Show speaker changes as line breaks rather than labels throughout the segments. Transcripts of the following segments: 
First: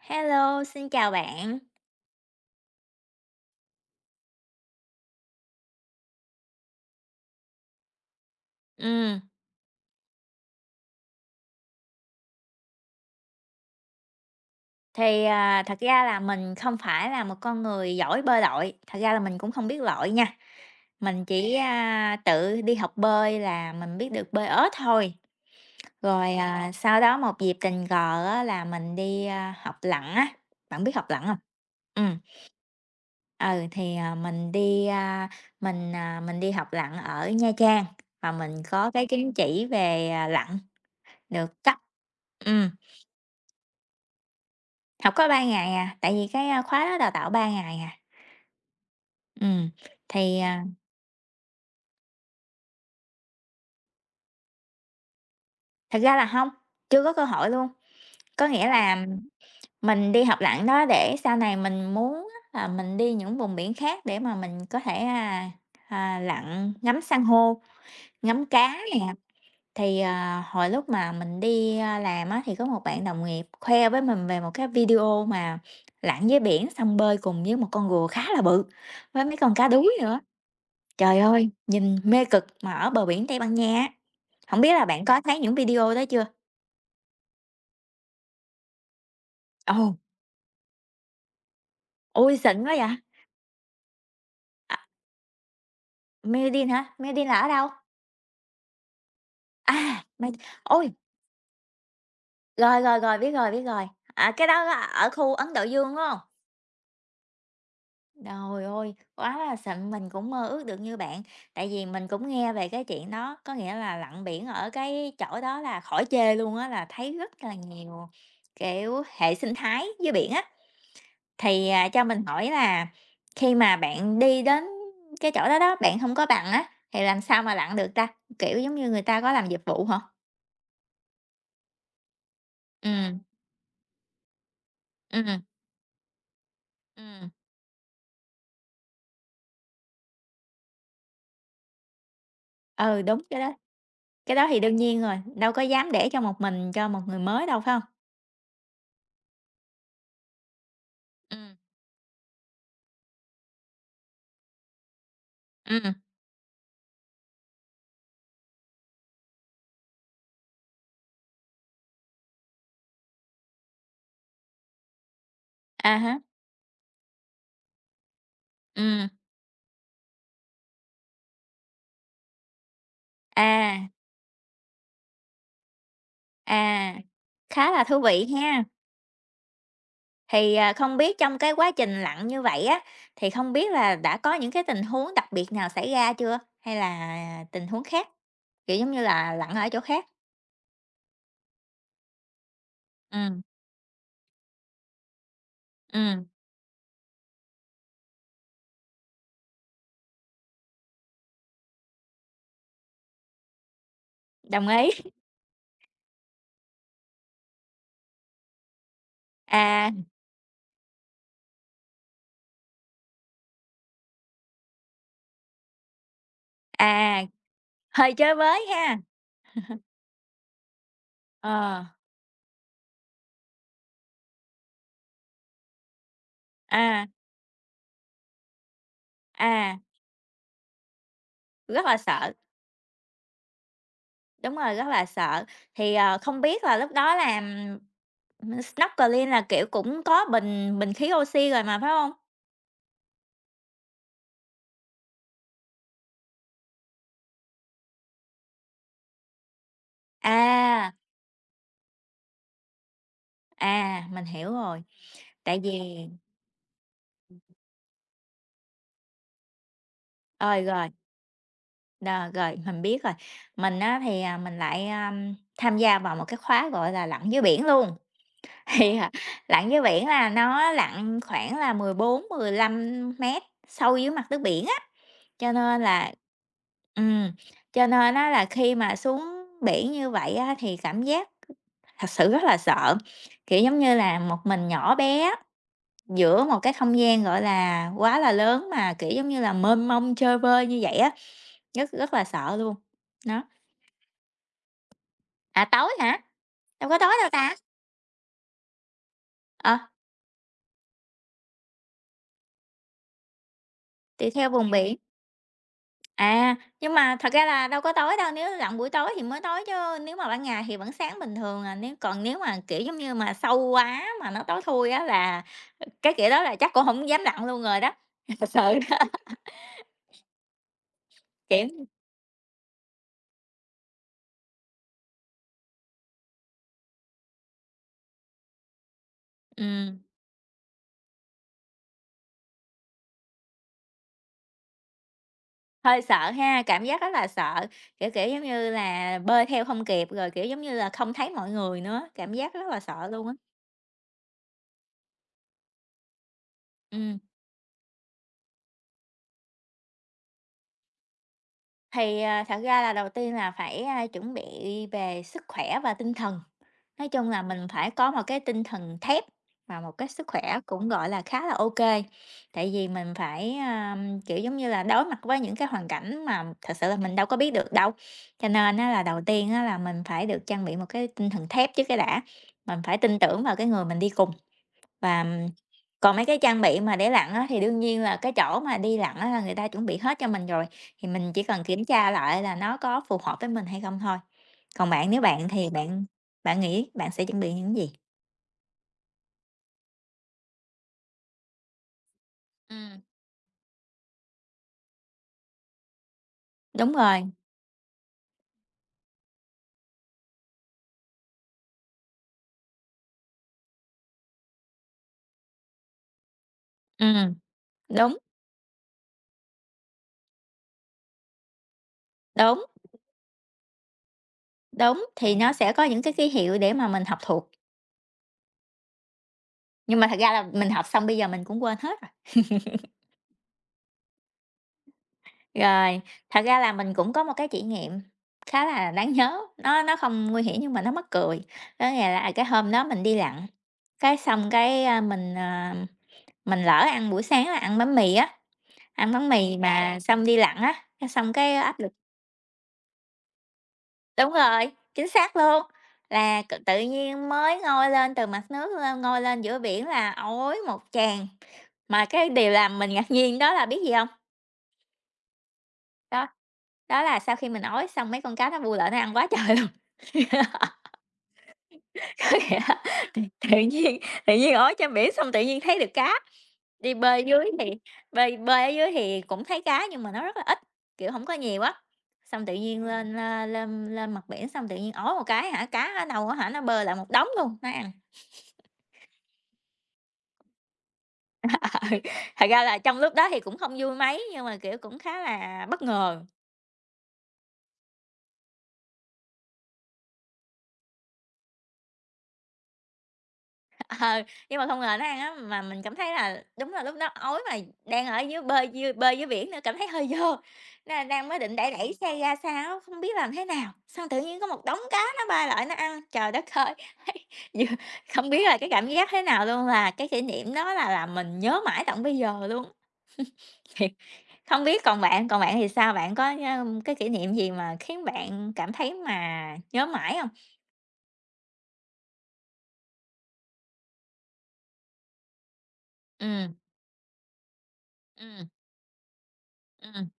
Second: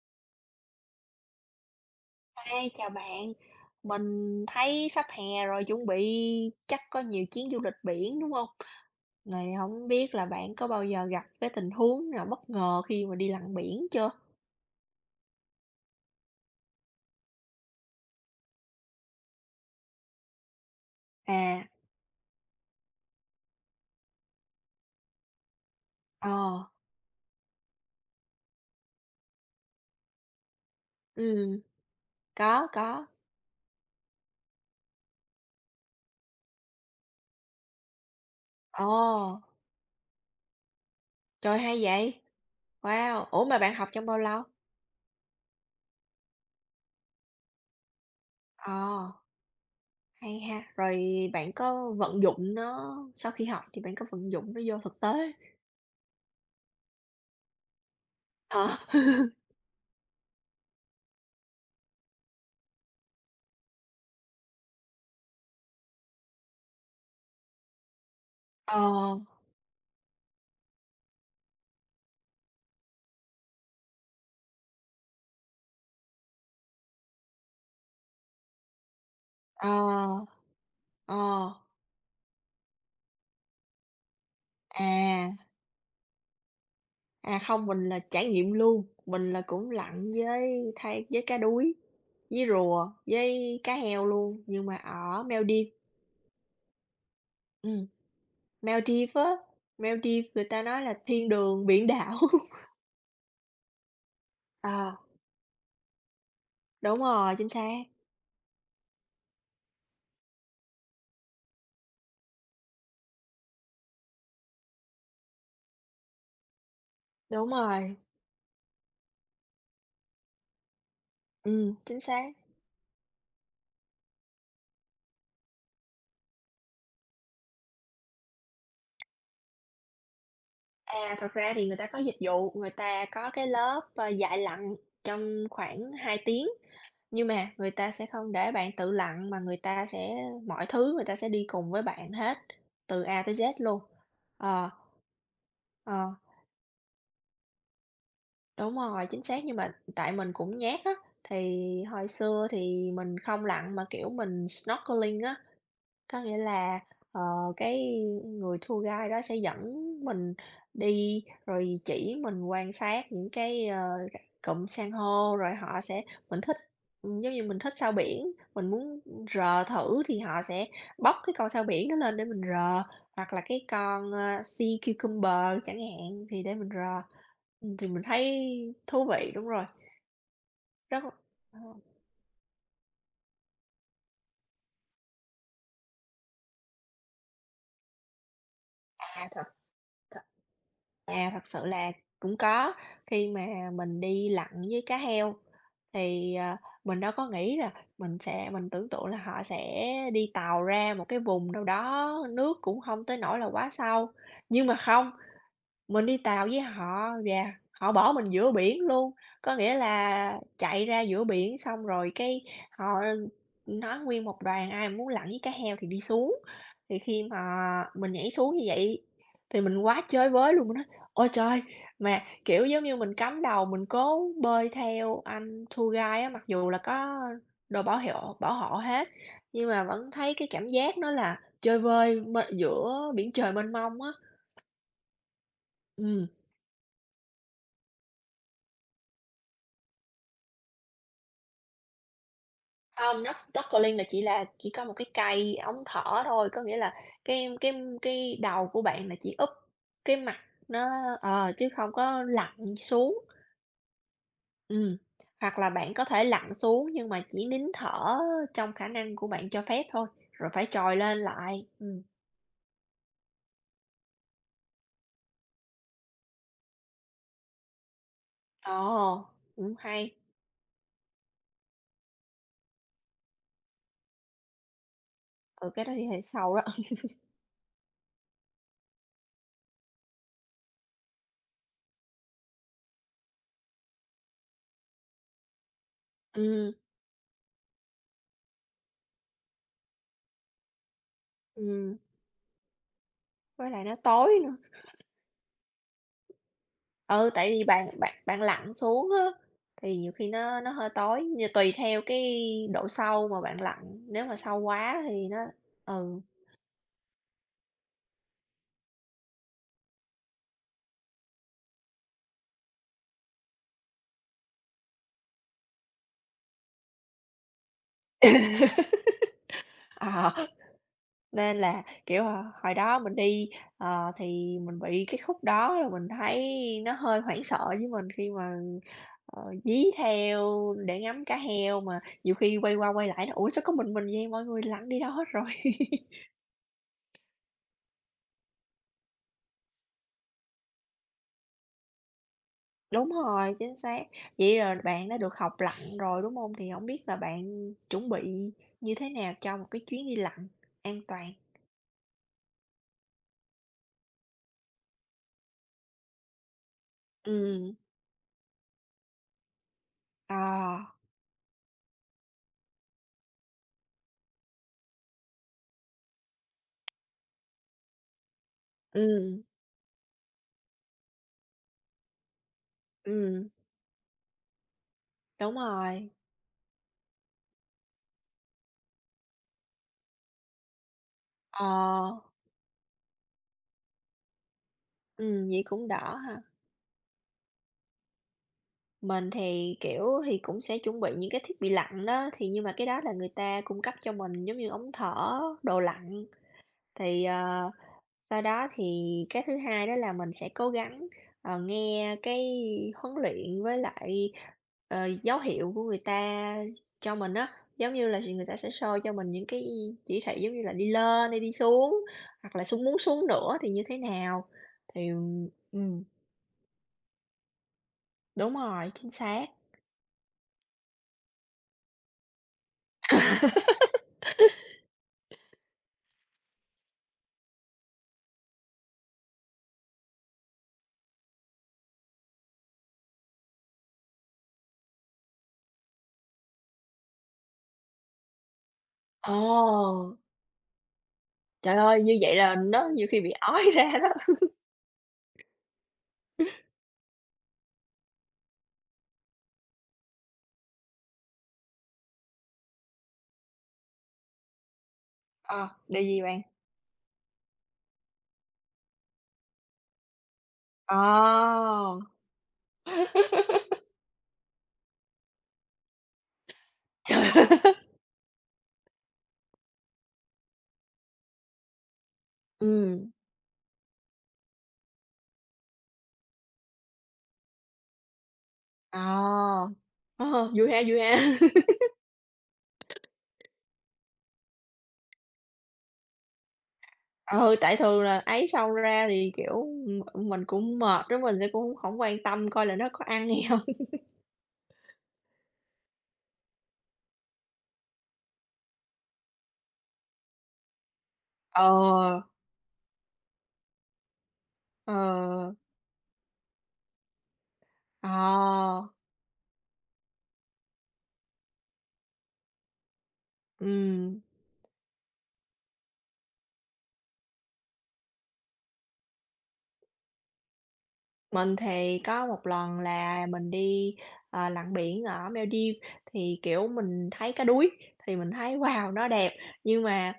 Hello, xin chào bạn.
Ê, chào bạn, mình thấy sắp hè rồi chuẩn bị chắc có nhiều chuyến du lịch biển đúng không?
Ừm,
Này không biết là bạn có bao giờ gặp cái tình huống nào bất ngờ khi mà đi lặn biển chưa?
Thật ra là mình không phải là một con người giỏi bơi lội, thật ra là mình cũng không biết lội nha, mình chỉ,
À,
Tự đi học bơi là mình biết được bơi ếch thôi. Rồi,
ờ,
sau đó một dịp tình cờ á là mình đi, học lặn á, bạn biết học lặn không?
ừ,
Ừ,
có, có.
mình đi, mình đi học lặn ở Nha Trang và mình
Ồ,
có cái chứng chỉ về, lặn
trời
được cấp.
hay vậy.
Ừ.
Wow, ủa mà bạn học trong bao lâu?
Học có 3 ngày à, tại vì cái, khóa đó đào tạo 3 ngày à.
Ờ,
Ừ, thì,
hay ha.
à,
Rồi bạn có vận dụng nó, sau khi học thì bạn có vận dụng nó vô thực tế.
Thật ra là không, chưa có cơ hội luôn. Có nghĩa
Ờ,
là mình đi học lặn đó để sau này mình muốn á là mình đi những vùng biển khác để mà mình có thể, lặn ngắm san hô, ngắm cá
ờ,
nè. Thì, hồi lúc mà mình đi, làm á thì có một bạn đồng nghiệp khoe với mình về một cái video mà lặn dưới biển xong bơi cùng với một con rùa khá là bự với mấy con cá
ờ,
đuối nữa.
ờ,
Trời ơi, nhìn mê cực mà ở bờ biển Tây Ban Nha á, hổng biết là bạn có
à.
thấy những video đó chưa?
À, không, mình là trải nghiệm luôn, mình là cũng
Ồ,
lặn với thay với cá đuối,
ôi,
với
xịn quá
rùa,
vậy!
với cá heo luôn, nhưng
À,
mà ở Maldives.
Medellín hả? Medellín là ở đâu?
Ừm, Maldives á,
À,
Maldives
Med
người ta nói
Ôi,
là thiên đường biển đảo.
rồi, rồi, rồi, biết rồi, biết rồi, cái đó là
à
ở khu Ấn Độ Dương, đúng hông?
đúng rồi, chính xác,
Trời ơi, quá là xịn, mình cũng mơ ước được như bạn, tại vì mình cũng nghe về cái chuyện đó, có nghĩa là lặn biển ở cái chỗ đó là khỏi chê luôn á, là thấy rất
đúng
là
rồi,
nhiều, kiểu, hệ sinh thái dưới biển á. Thì,
chính
cho mình
xác.
hỏi là khi mà bạn đi đến cái chỗ đó đó, bạn không có bằng á, thì làm sao mà lặn được ta? Kiểu, giống như người ta có làm dịch vụ hả?
À, thật ra thì người ta có dịch vụ, người
Ừ,
ta có cái lớp, dạy lặn
ừ,
trong khoảng 2 tiếng. Nhưng
ừ,
mà người ta sẽ không để bạn tự lặn mà người ta sẽ mọi thứ người ta sẽ đi cùng với bạn hết,
ừ,
từ
đúng,
A tới
cái đó
Z luôn.
cái đó thì
Ờ,
đương nhiên rồi, đâu có dám để
ờ,
cho một mình cho một người mới đâu, phải không?
đúng rồi, chính xác, nhưng mà tại mình cũng nhát á,
Ừ,
thì hồi xưa thì mình không lặn mà, kiểu, mình snorkeling á.
ừ,
Có nghĩa là, ờ, cái người tour guide đó sẽ dẫn mình đi, rồi chỉ mình quan sát những cái, cụm san hô, rồi họ
à
sẽ
há,
mình thích giống như mình thích sao biển, mình
ừ,
muốn rờ thử thì họ sẽ bóc cái con sao biển đó lên để mình rờ, hoặc là cái
à,
con, sea cucumber chẳng hạn thì để mình
à,
rờ.
khá là
Thì
thú
mình
vị
thấy
ha.
thú vị, đúng rồi,
Thì, không
rất là
biết trong cái
ờ.
quá trình lặn như vậy á, thì không biết là đã có những cái tình huống đặc biệt nào xảy ra chưa? Hay là tình huống khác? Kiểu, giống như
À,
là,
thật
lặn ở chỗ khác.
À, thật sự là cũng có, khi
Ừm,
mà mình đi lặn với cá heo
ừm,
thì, mình đâu có nghĩ là mình tưởng tượng là họ sẽ đi tàu ra một cái vùng đâu đó nước cũng không tới nỗi là quá sâu, nhưng
đồng
mà
ý.
không, mình đi tàu với họ và họ bỏ mình giữa biển luôn, có nghĩa
À,
là chạy ra giữa biển xong rồi cái họ nói nguyên một đoàn ai mà muốn lặn với cá heo thì đi xuống. Thì khi
à,
mà mình
hơi
nhảy
chơi
xuống như
với ha.
vậy thì mình quá chơi với luôn, mình nói: "Ôi trời!"
Ờ,
Mà, kiểu, giống như mình cắm đầu mình cố bơi theo anh tour guide á, mặc dù là
à,
có đồ bảo hiệu bảo hộ hết, nhưng
à,
mà vẫn thấy cái cảm giác nó là chơi
rất là
vơi
sợ,
m giữa biển trời mênh mông á.
đúng rồi, rất là sợ. Thì,
Ừm.
không biết là lúc đó là, snorkeling là, kiểu, cũng có bình bình khí oxy rồi mà, phải không?
Hông, nut snorkeling là chỉ có một cái cây ống thở thôi, có nghĩa là cái cái đầu của bạn là chỉ úp cái mặt nó
À,
chứ không có lặn xuống.
à, mình hiểu rồi.
Ừm, hoặc
Tại
là
vì
bạn có thể lặn xuống nhưng mà chỉ nín thở trong khả năng của bạn cho phép thôi, rồi
ơi,
phải
rồi,
trồi lên lại.
đ rồi, mình biết rồi. Mình á thì, mình lại, tham gia vào một cái khóa, gọi là, lặn dưới biển luôn. Thì,
Ồ,
lặn
cũng
dưới biển
hay,
là nó lặn khoảng là 14-15 mét sâu dưới mặt nước biển á, cho
ừ,
nên
cái đó thì
là
hơi sâu đó.
ừm, cho nên á là khi mà xuống biển như vậy á thì cảm giác thật sự rất là sợ, kiểu, giống như là, một mình nhỏ bé giữa một cái
Ừm,
không gian, gọi là, quá là lớn mà, kiểu, giống như là, mênh mông chơi vơi như vậy á, rất
ừm,
rất là sợ luôn. Đó.
với lại nó tối nữa.
À, tối hả? Đâu có tối đâu
Ừ, tại
ta?
vì bạn bạn bạn lặn xuống á,
Ờ,
thì nhiều khi nó hơi tối, như tùy theo cái độ sâu mà bạn lặn, nếu
tùy
mà
theo
sâu
vùng biển.
quá thì nó ừ.
À, nhưng mà thật ra là đâu có tối đâu, nếu lặn buổi tối thì mới tối chứ nếu mà ban ngày thì vẫn sáng bình thường à, nếu còn nếu mà, kiểu, giống như mà sâu quá mà nó tối thui á là cái kiểu đó là chắc cũng không dám lặn luôn rồi đó, thật sự đó,
Ờ, nên
kiểu,
là, kiểu, hồi hồi đó mình đi, thì mình bị cái khúc đó là mình thấy nó hơi hoảng sợ với mình khi mà, dí
ừm,
theo để ngắm cá heo mà nhiều khi quay qua quay lại nói: "Ủa, sao có mình vậy, mọi người lặn đi đâu hết rồi?"
hơi sợ ha, cảm giác rất là sợ, kiểu, kiểu, giống như là, bơi theo không kịp rồi, kiểu, giống như là, không thấy mọi người nữa, cảm giác rất là sợ
Đúng
luôn á.
rồi, chính xác. Vậy là bạn đã được học lặn rồi, đúng không? Thì hổng biết là
Ừm,
bạn chuẩn bị như thế nào cho một cái chuyến đi lặn an toàn?
Thật ra là đầu tiên là phải, chuẩn bị về sức khỏe và tinh thần. Nói chung là mình
Ừm,
phải có một cái tinh thần thép và một cái sức
ờ,
khỏe cũng, gọi là, khá là ok. Tại vì mình phải, kiểu, giống như là, đối mặt với những cái hoàn cảnh mà thật sự là mình đâu có biết được đâu. Cho nên á là đầu
ừm,
tiên á là mình phải được trang bị một cái tinh thần thép trước cái đã, mình phải tin tưởng
ừm,
vào cái người mình đi cùng. Và,
đúng rồi.
còn mấy cái trang bị mà để lặn á, thì đương nhiên là cái chỗ mà đi lặn á là người ta chuẩn bị hết cho mình rồi, thì mình chỉ cần
Ờ,
kiểm tra lại là nó có phù hợp với mình hay không thôi. Còn bạn, nếu bạn
vậy
thì
cũng
bạn
đỡ ha.
bạn nghĩ bạn sẽ chuẩn bị những gì?
Mình thì, kiểu, thì cũng sẽ chuẩn bị những cái thiết bị lặn đó, thì nhưng mà cái
Ừm.
đó là người ta cung cấp cho mình, giống như ống thở, đồ lặn,
Đúng rồi,
thì, Sau đó thì cái thứ hai đó là mình sẽ cố gắng, nghe cái huấn luyện với lại, dấu hiệu của người ta cho
ừm,
mình á. Giống như
đúng,
là người ta sẽ soi cho mình những cái chỉ thị giống như là đi lên hay đi xuống, hoặc
đúng,
là xuống muốn xuống nữa thì như thế nào.
đúng,
Thì
thì nó sẽ có những
ừm,
cái ký hiệu để mà mình học thuộc,
đúng rồi, chính xác.
nhưng mà thật ra là mình học xong bây giờ mình cũng quên hết rồi. Rồi, thật ra là mình cũng có một cái kỷ niệm khá là đáng nhớ, nó không nguy hiểm nhưng mà nó mắc cười, đó nghĩa là cái hôm đó mình đi lặn. Cái xong cái, mình lỡ ăn buổi sáng là ăn bánh mì á, ăn bánh mì mà
Ồ!
xong đi lặn á, cái xong cái
Trời
áp lực
ơi, như vậy là nó nhiều khi bị ói ra
đúng
đó.
rồi, chính xác luôn, là tự nhiên mới ngoi lên từ mặt nước lên, ngoi lên giữa biển là ói một tràng. Mà cái điều làm mình ngạc nhiên đó là biết gì không?
Ờ, điều gì
Đó,
bạn?
đó là sau khi mình ói xong mấy con cá nó bu lại nó ăn quá trời luôn.
Ờ!
Có nghĩa là tự nhiên tự nhiên ói trên biển xong tự nhiên thấy được cá. Đi bơi
Trời!
dưới thì bơi bơi ở dưới thì cũng thấy cá nhưng mà nó rất là ít, kiểu, hổng có nhiều á. Xong tự nhiên
Ừm.
lên, lên mặt biển xong tự nhiên ói một cái hả, cá ở đâu á hả, nó bơi lại một đống luôn, nó ăn.
Ờ. Ờ, vui ha, vui ha.
Ờ, ừ, thật ra là trong lúc đó thì cũng không vui mấy nhưng mà, kiểu, cũng khá là bất ngờ.
Ừ, tại thường là ấy xong ra thì, kiểu, mình cũng mệt á, mình sẽ cũng không quan tâm coi là nó có ăn hay hông.
Ờ, nhưng mà không ngờ nó ăn á, mà mình cảm thấy là đúng là lúc đó ói mà đang ở dưới bơi dưới biển nữa, cảm thấy hơi vô, nên là đang mới định đẩy đẩy xe
Ờ,
ra xa á, không biết làm thế nào, xong tự nhiên có một đống
ờ,
cá nó bay lại nó ăn. Trời đất ơi! Vừa
ờ,
Không biết là cái cảm giác thế nào luôn, là cái kỷ niệm đó là làm mình nhớ mãi tận bây giờ luôn, thiệt.
ừm.
Không biết còn bạn thì sao? Bạn có, cái kỷ niệm gì mà khiến bạn cảm thấy mà nhớ mãi không?
Mình thì có một lần là mình đi, lặn biển ở Maldives, thì,
Ừm,
kiểu, mình thấy cá đuối, thì mình
ừm,
thấy wow, nó đẹp, nhưng
ừm,
mà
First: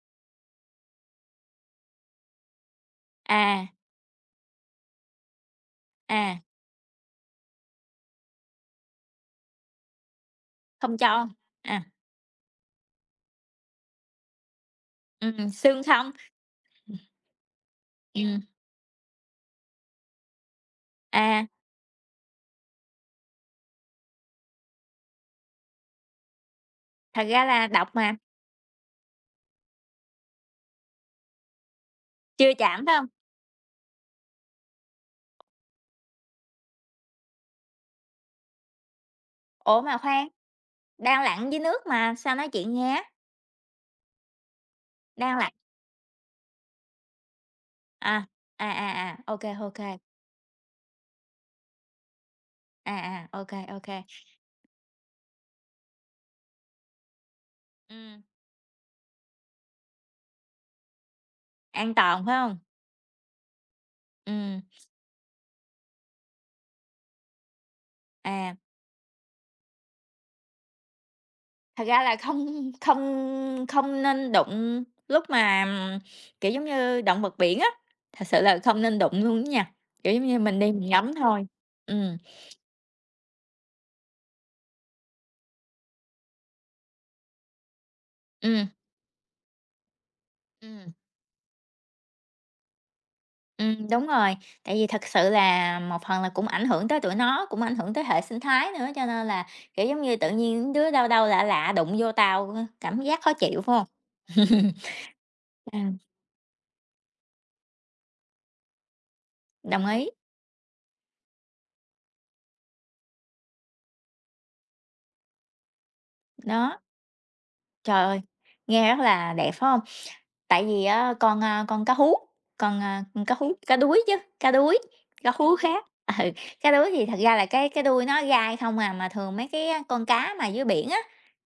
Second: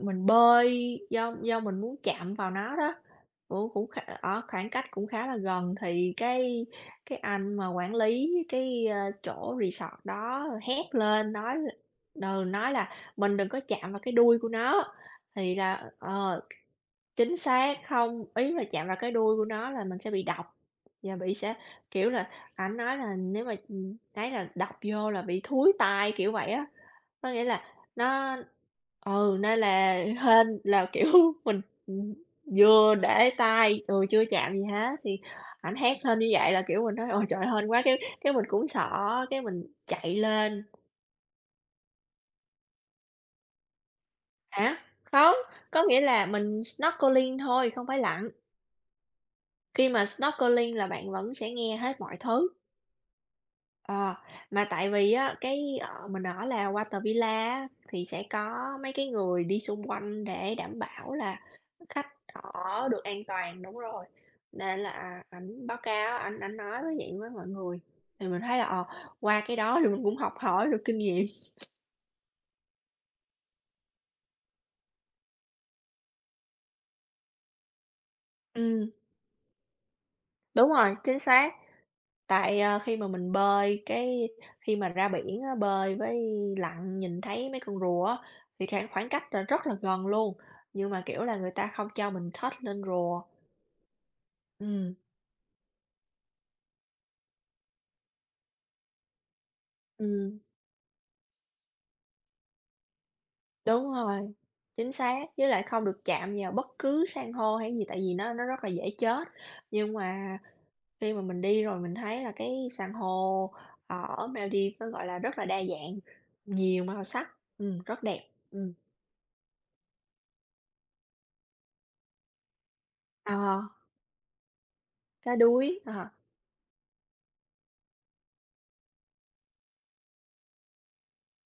mình bơi do mình muốn chạm vào nó đó,
à,
cũng cũng kh ở khoảng cách cũng khá là gần thì
à,
cái anh mà quản lý cái, chỗ resort đó hét
không cho,
lên nói l
à.
ừ, nói là mình đừng có chạm vào cái đuôi của nó, thì
Xương
là
không?
ờ. Chính xác, không,
Ừm,
ý là chạm vào cái đuôi của nó là mình sẽ bị độc và bị
à,
sẽ, kiểu là, ảnh nói là nếu mà, ấy là độc vô là bị thúi tai, kiểu vậy á.
thật
Có
ra
nghĩa là
là độc mà,
nó ừ, nên là hên là, kiểu, mình, ừm,
chưa chạm phải
vừa
hông?
để tay, rồi chưa chạm gì hết thì ảnh hét lên như vậy là, kiểu, mình nói: "Ôi trời, hên quá!" Cái mình cũng sợ, cái mình
Ủa, mà
chạy
khoan,
lên
đang lặn dưới nước mà, sao nói chuyện nghe?
hả? Không,
Đang lặn
có nghĩa là mình snorkeling thôi, không phải
à, à,
lặn.
à, à, ô
Khi
kê,
mà snorkeling là bạn vẫn sẽ nghe hết mọi thứ,
à, à, ô kê, ô kê.
ờ, mà tại vì á, cái, mình ở là Water Villa á, thì
Ừm,
sẽ có mấy cái người đi xung quanh để đảm bảo là
an
khách
toàn, phải hông?
ở được an toàn đúng rồi,
Ừm,
nên là à, ảnh báo cáo, ảnh ảnh nói với vậy với mọi người, thì mình
à,
thấy là, qua cái đó thì mình cũng học hỏi được kinh nghiệm.
thật ra là không không không nên đụng lúc mà, kiểu, giống như động vật biển á, thật sự là không
Ừm,
nên đụng luôn á nha, kiểu, giống như mình
đúng
đi mình
rồi,
ngắm
chính
thôi.
xác.
Ừm,
Tại, khi mà mình bơi, khi mà ra biển á, bơi với lặn nhìn thấy mấy con rùa á, thì
ừm,
khoảng khoảng cách là rất là gần luôn, nhưng
ừm.
mà, kiểu là, người ta không cho mình touch lên rùa.
Đúng rồi, tại vì
Ừm.
thật sự là một phần là cũng ảnh hưởng tới tụi nó, cũng ảnh hưởng tới hệ sinh thái nữa, cho nên là, kiểu, giống như, tự
Ừm,
nhiên đứa đâu đâu lạ lạ đụng vô tao, cảm giác khó chịu, phải không?
đúng rồi, chính xác, với lại
À,
không được chạm vào bất cứ san hô hay gì tại vì nó rất là dễ chết.
đồng
Nhưng
ý,
mà khi mà mình đi rồi mình thấy là cái san hô ở Maldives nó, gọi là, rất là đa dạng,
đó,
nhiều màu sắc, rất
trời ơi,
đẹp. Ừm.
nghe rất là đẹp, phải không? Tại vì á con, con cá hú, con, cá hú
Ờ,
cá đuối chứ, cá đuối, cá
cá
hú
đuối,
khác.
ờ,
Ừ, cá đuối thì thật ra là cái đuôi nó gai không à, mà thường mấy cái con cá mà dưới biển á,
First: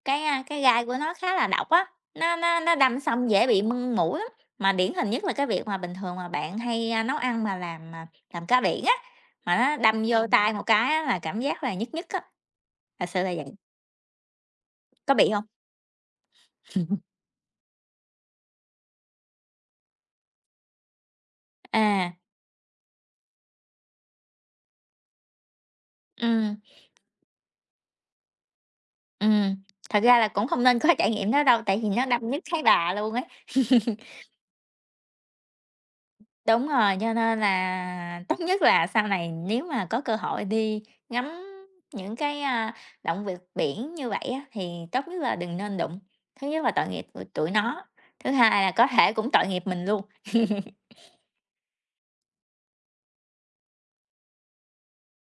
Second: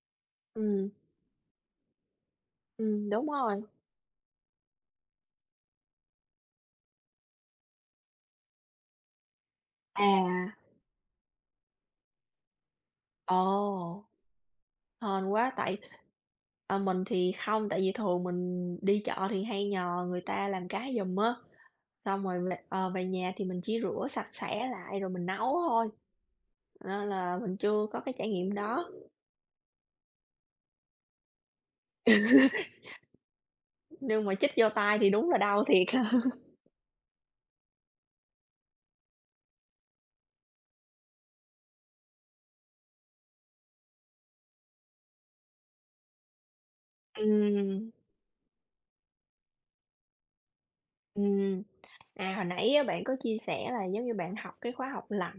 cái, cái gai
ừm.
của nó khá là độc á, nó đâm
Đúng
xong dễ
rồi.
bị mưng mũi lắm. Mà điển hình nhất là cái việc mà bình thường mà bạn hay, nấu ăn mà làm, làm cá biển á, mà nó đâm vô. Ừm. Tay
À,
một cái á là cảm giác là nhức nhức á, thật sự là vậy.
ồ,
Có
hên
bị không?
quá tại, mình thì không, tại vì thường mình đi chợ thì hay nhờ người ta làm cá giùm á,
À,
xong rồi về, về nhà thì mình chỉ rửa sạch sẽ lại rồi mình nấu thôi,
ừm.
nên là mình chưa có cái trải nghiệm đó,
Ừm, thật ra là cũng không nên có trải nghiệm đó đâu, tại vì nó đâm nhức thấy bà luôn ấy.
nhưng mà chích vô tay thì đúng là đau thiệt.
Đúng rồi, cho nên là tốt nhất là sau này nếu mà có cơ hội đi ngắm những cái, động vật biển như vậy á, thì tốt nhất là đừng nên đụng. Thứ nhất là tội nghiệp tụi tụi nó,
Ừm,
thứ hai là có thể cũng tội nghiệp mình luôn.
ừm. À, hồi nãy á, bạn có chia sẻ là giống như bạn học cái khóa học lặn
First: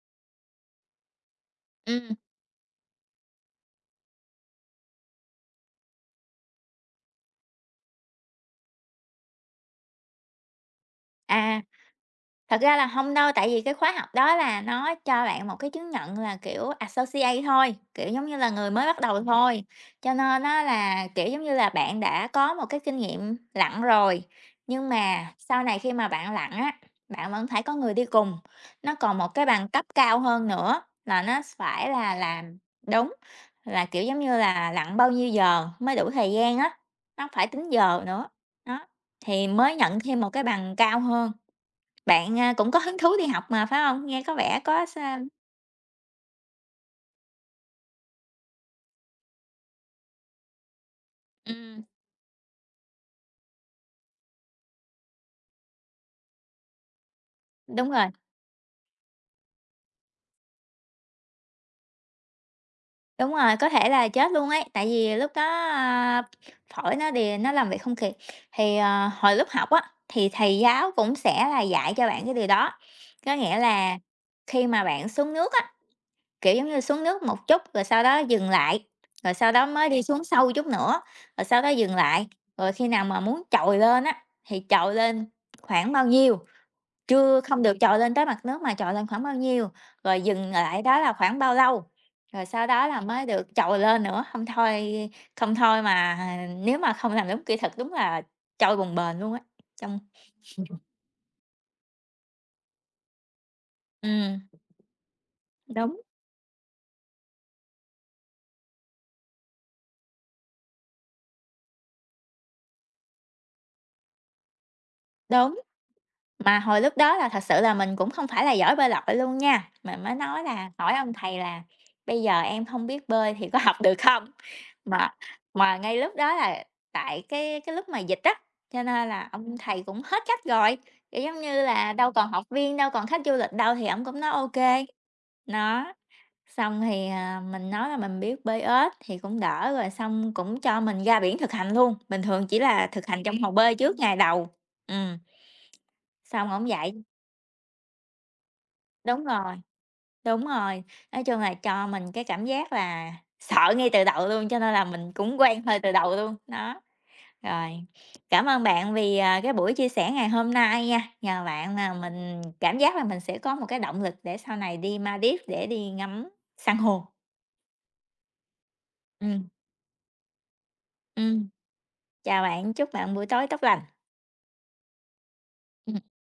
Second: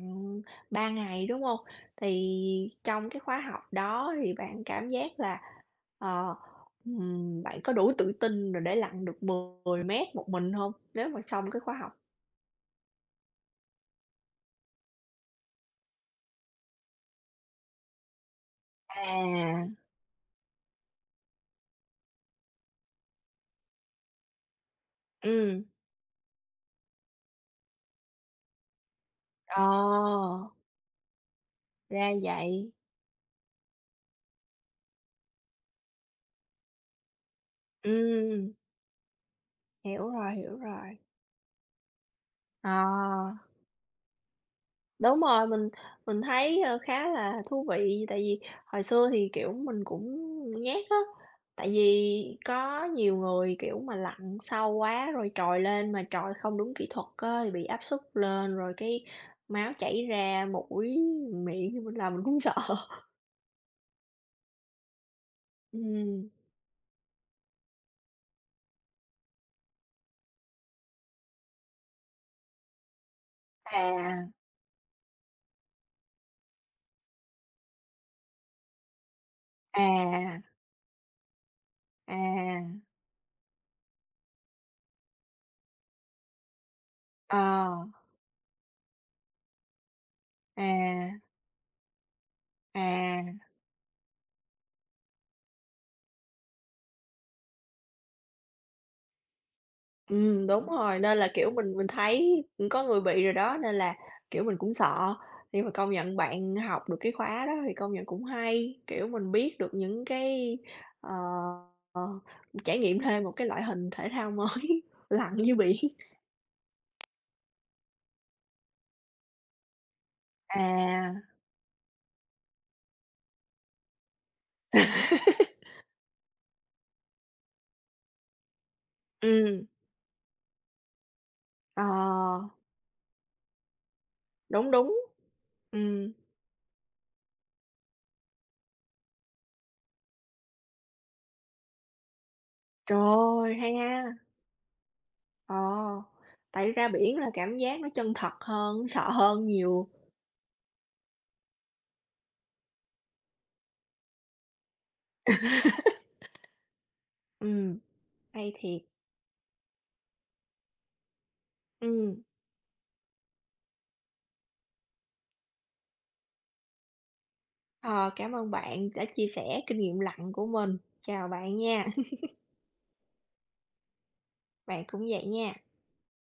3 ngày, đúng không?
Ừm,
Thì trong cái khóa học đó thì bạn cảm giác là, ờ, bạn có đủ tự tin rồi để lặn được 10 mét một mình không? Nếu mà xong cái
à.
khóa học.
Thật ra là không đâu, tại vì cái khóa học đó là nó cho bạn một cái chứng nhận là, kiểu, associate thôi, kiểu, giống như là người mới bắt đầu thôi.
À.
Cho nên nó là, kiểu, giống như là, bạn đã có một cái kinh nghiệm lặn rồi, nhưng mà sau
Ừm.
này khi mà bạn lặn á, bạn vẫn phải có người đi cùng. Nó còn một cái
Ờ,
bằng cấp cao hơn nữa là nó phải
ra
là làm
vậy.
đúng, là, kiểu, giống như là, lặn bao nhiêu giờ mới đủ thời gian á, nó phải tính giờ nữa,
Ừm,
đó, thì mới nhận
hiểu
thêm một
rồi,
cái
hiểu
bằng
rồi.
cao hơn. Bạn, cũng
Ờ.
có hứng thú đi học mà, phải không? Nghe có vẻ có s
Đúng rồi, mình thấy, khá là thú vị, tại vì hồi xưa thì, kiểu, mình cũng nhát á, tại
ừm,
vì có nhiều người, kiểu, mà lặn sâu quá rồi trồi lên mà trồi không đúng kỹ thuật á thì bị áp
đúng
suất
rồi,
lên, rồi cái máu chảy ra mũi, miệng thì mình làm mình cũng sợ.
đúng rồi, có thể là chết luôn ấy, tại vì lúc đó,
ừ
a, phổi nó đi nó làm việc không kịp. Thì, ờ, hồi lúc học á, thì thầy giáo cũng sẽ là dạy cho bạn cái điều đó, có nghĩa là
À,
khi mà bạn xuống nước á, kiểu, giống như, xuống nước một chút rồi sau đó dừng lại, rồi sau đó mới đi xuống
à,
sâu chút nữa, rồi sau đó dừng lại, rồi
à,
khi nào mà muốn chồi lên á, thì chồi lên khoảng bao nhiêu.
ờ,
Chưa, không được trồi lên tới mặt nước mà trồi lên khoảng bao nhiêu, rồi dừng lại đó
à,
là khoảng bao lâu, rồi sau đó là
à.
mới được trồi lên nữa, không thôi không thôi mà à, nếu mà không làm đúng kỹ thuật đúng là trôi bồng bềnh luôn á, trong
Đúng rồi, nên là, kiểu, mình thấy, có người bị rồi đó, nên là,
ừm,
kiểu, mình cũng sợ. Nhưng mà công
đúng,
nhận bạn học được cái khóa đó thì công nhận cũng hay, kiểu, mình biết được những cái, ờ, ờ, trải nghiệm thêm một cái loại hình thể thao mới lặn dưới
đúng.
biển.
Mà hồi lúc đó là thật sự là mình cũng không phải là giỏi bơi lội luôn nha, mình mới nói là hỏi
À,
ông thầy là "Bây giờ em không biết bơi thì có học được không?" Mà mà ngay lúc đó là tại cái lúc mà dịch á, cho nên là ông
ừm,
thầy cũng hết cách rồi, kiểu, giống như là, đâu còn học
ờ,
viên, đâu còn khách du lịch đâu thì ông cũng nói
đúng,
ok,
đúng.
nó
Ừm,
xong thì, mình nói là mình biết bơi ếch thì cũng đỡ rồi, xong cũng cho mình ra biển thực hành luôn, bình thường chỉ là
trời
thực hành trong hồ
ơi, hay
bơi trước
ha!
ngày đầu. Ừm,
Ờ,
xong ổng
tại ra
dạy
biển là cảm giác nó chân thật hơn, sợ
đúng
hơn
rồi,
nhiều.
đúng rồi. Nói chung là cho mình cái cảm giác là sợ ngay từ đầu luôn, cho nên là mình cũng quen hơi từ đầu luôn, đó.
Ừm,
Rồi, cảm
hay
ơn
thiệt,
bạn vì, cái buổi chia sẻ ngày hôm nay nha, nhờ bạn mà
ừm.
mình cảm giác là mình sẽ có một cái động lực để sau này đi Maldives để đi ngắm san hô.
Ờ, cảm ơn bạn đã chia
Ừm,
sẻ kinh nghiệm lặn của mình. Chào
ừm,
bạn nha,
chào bạn, chúc bạn buổi tối tốt lành.
bạn cũng vậy nha.
Ừm.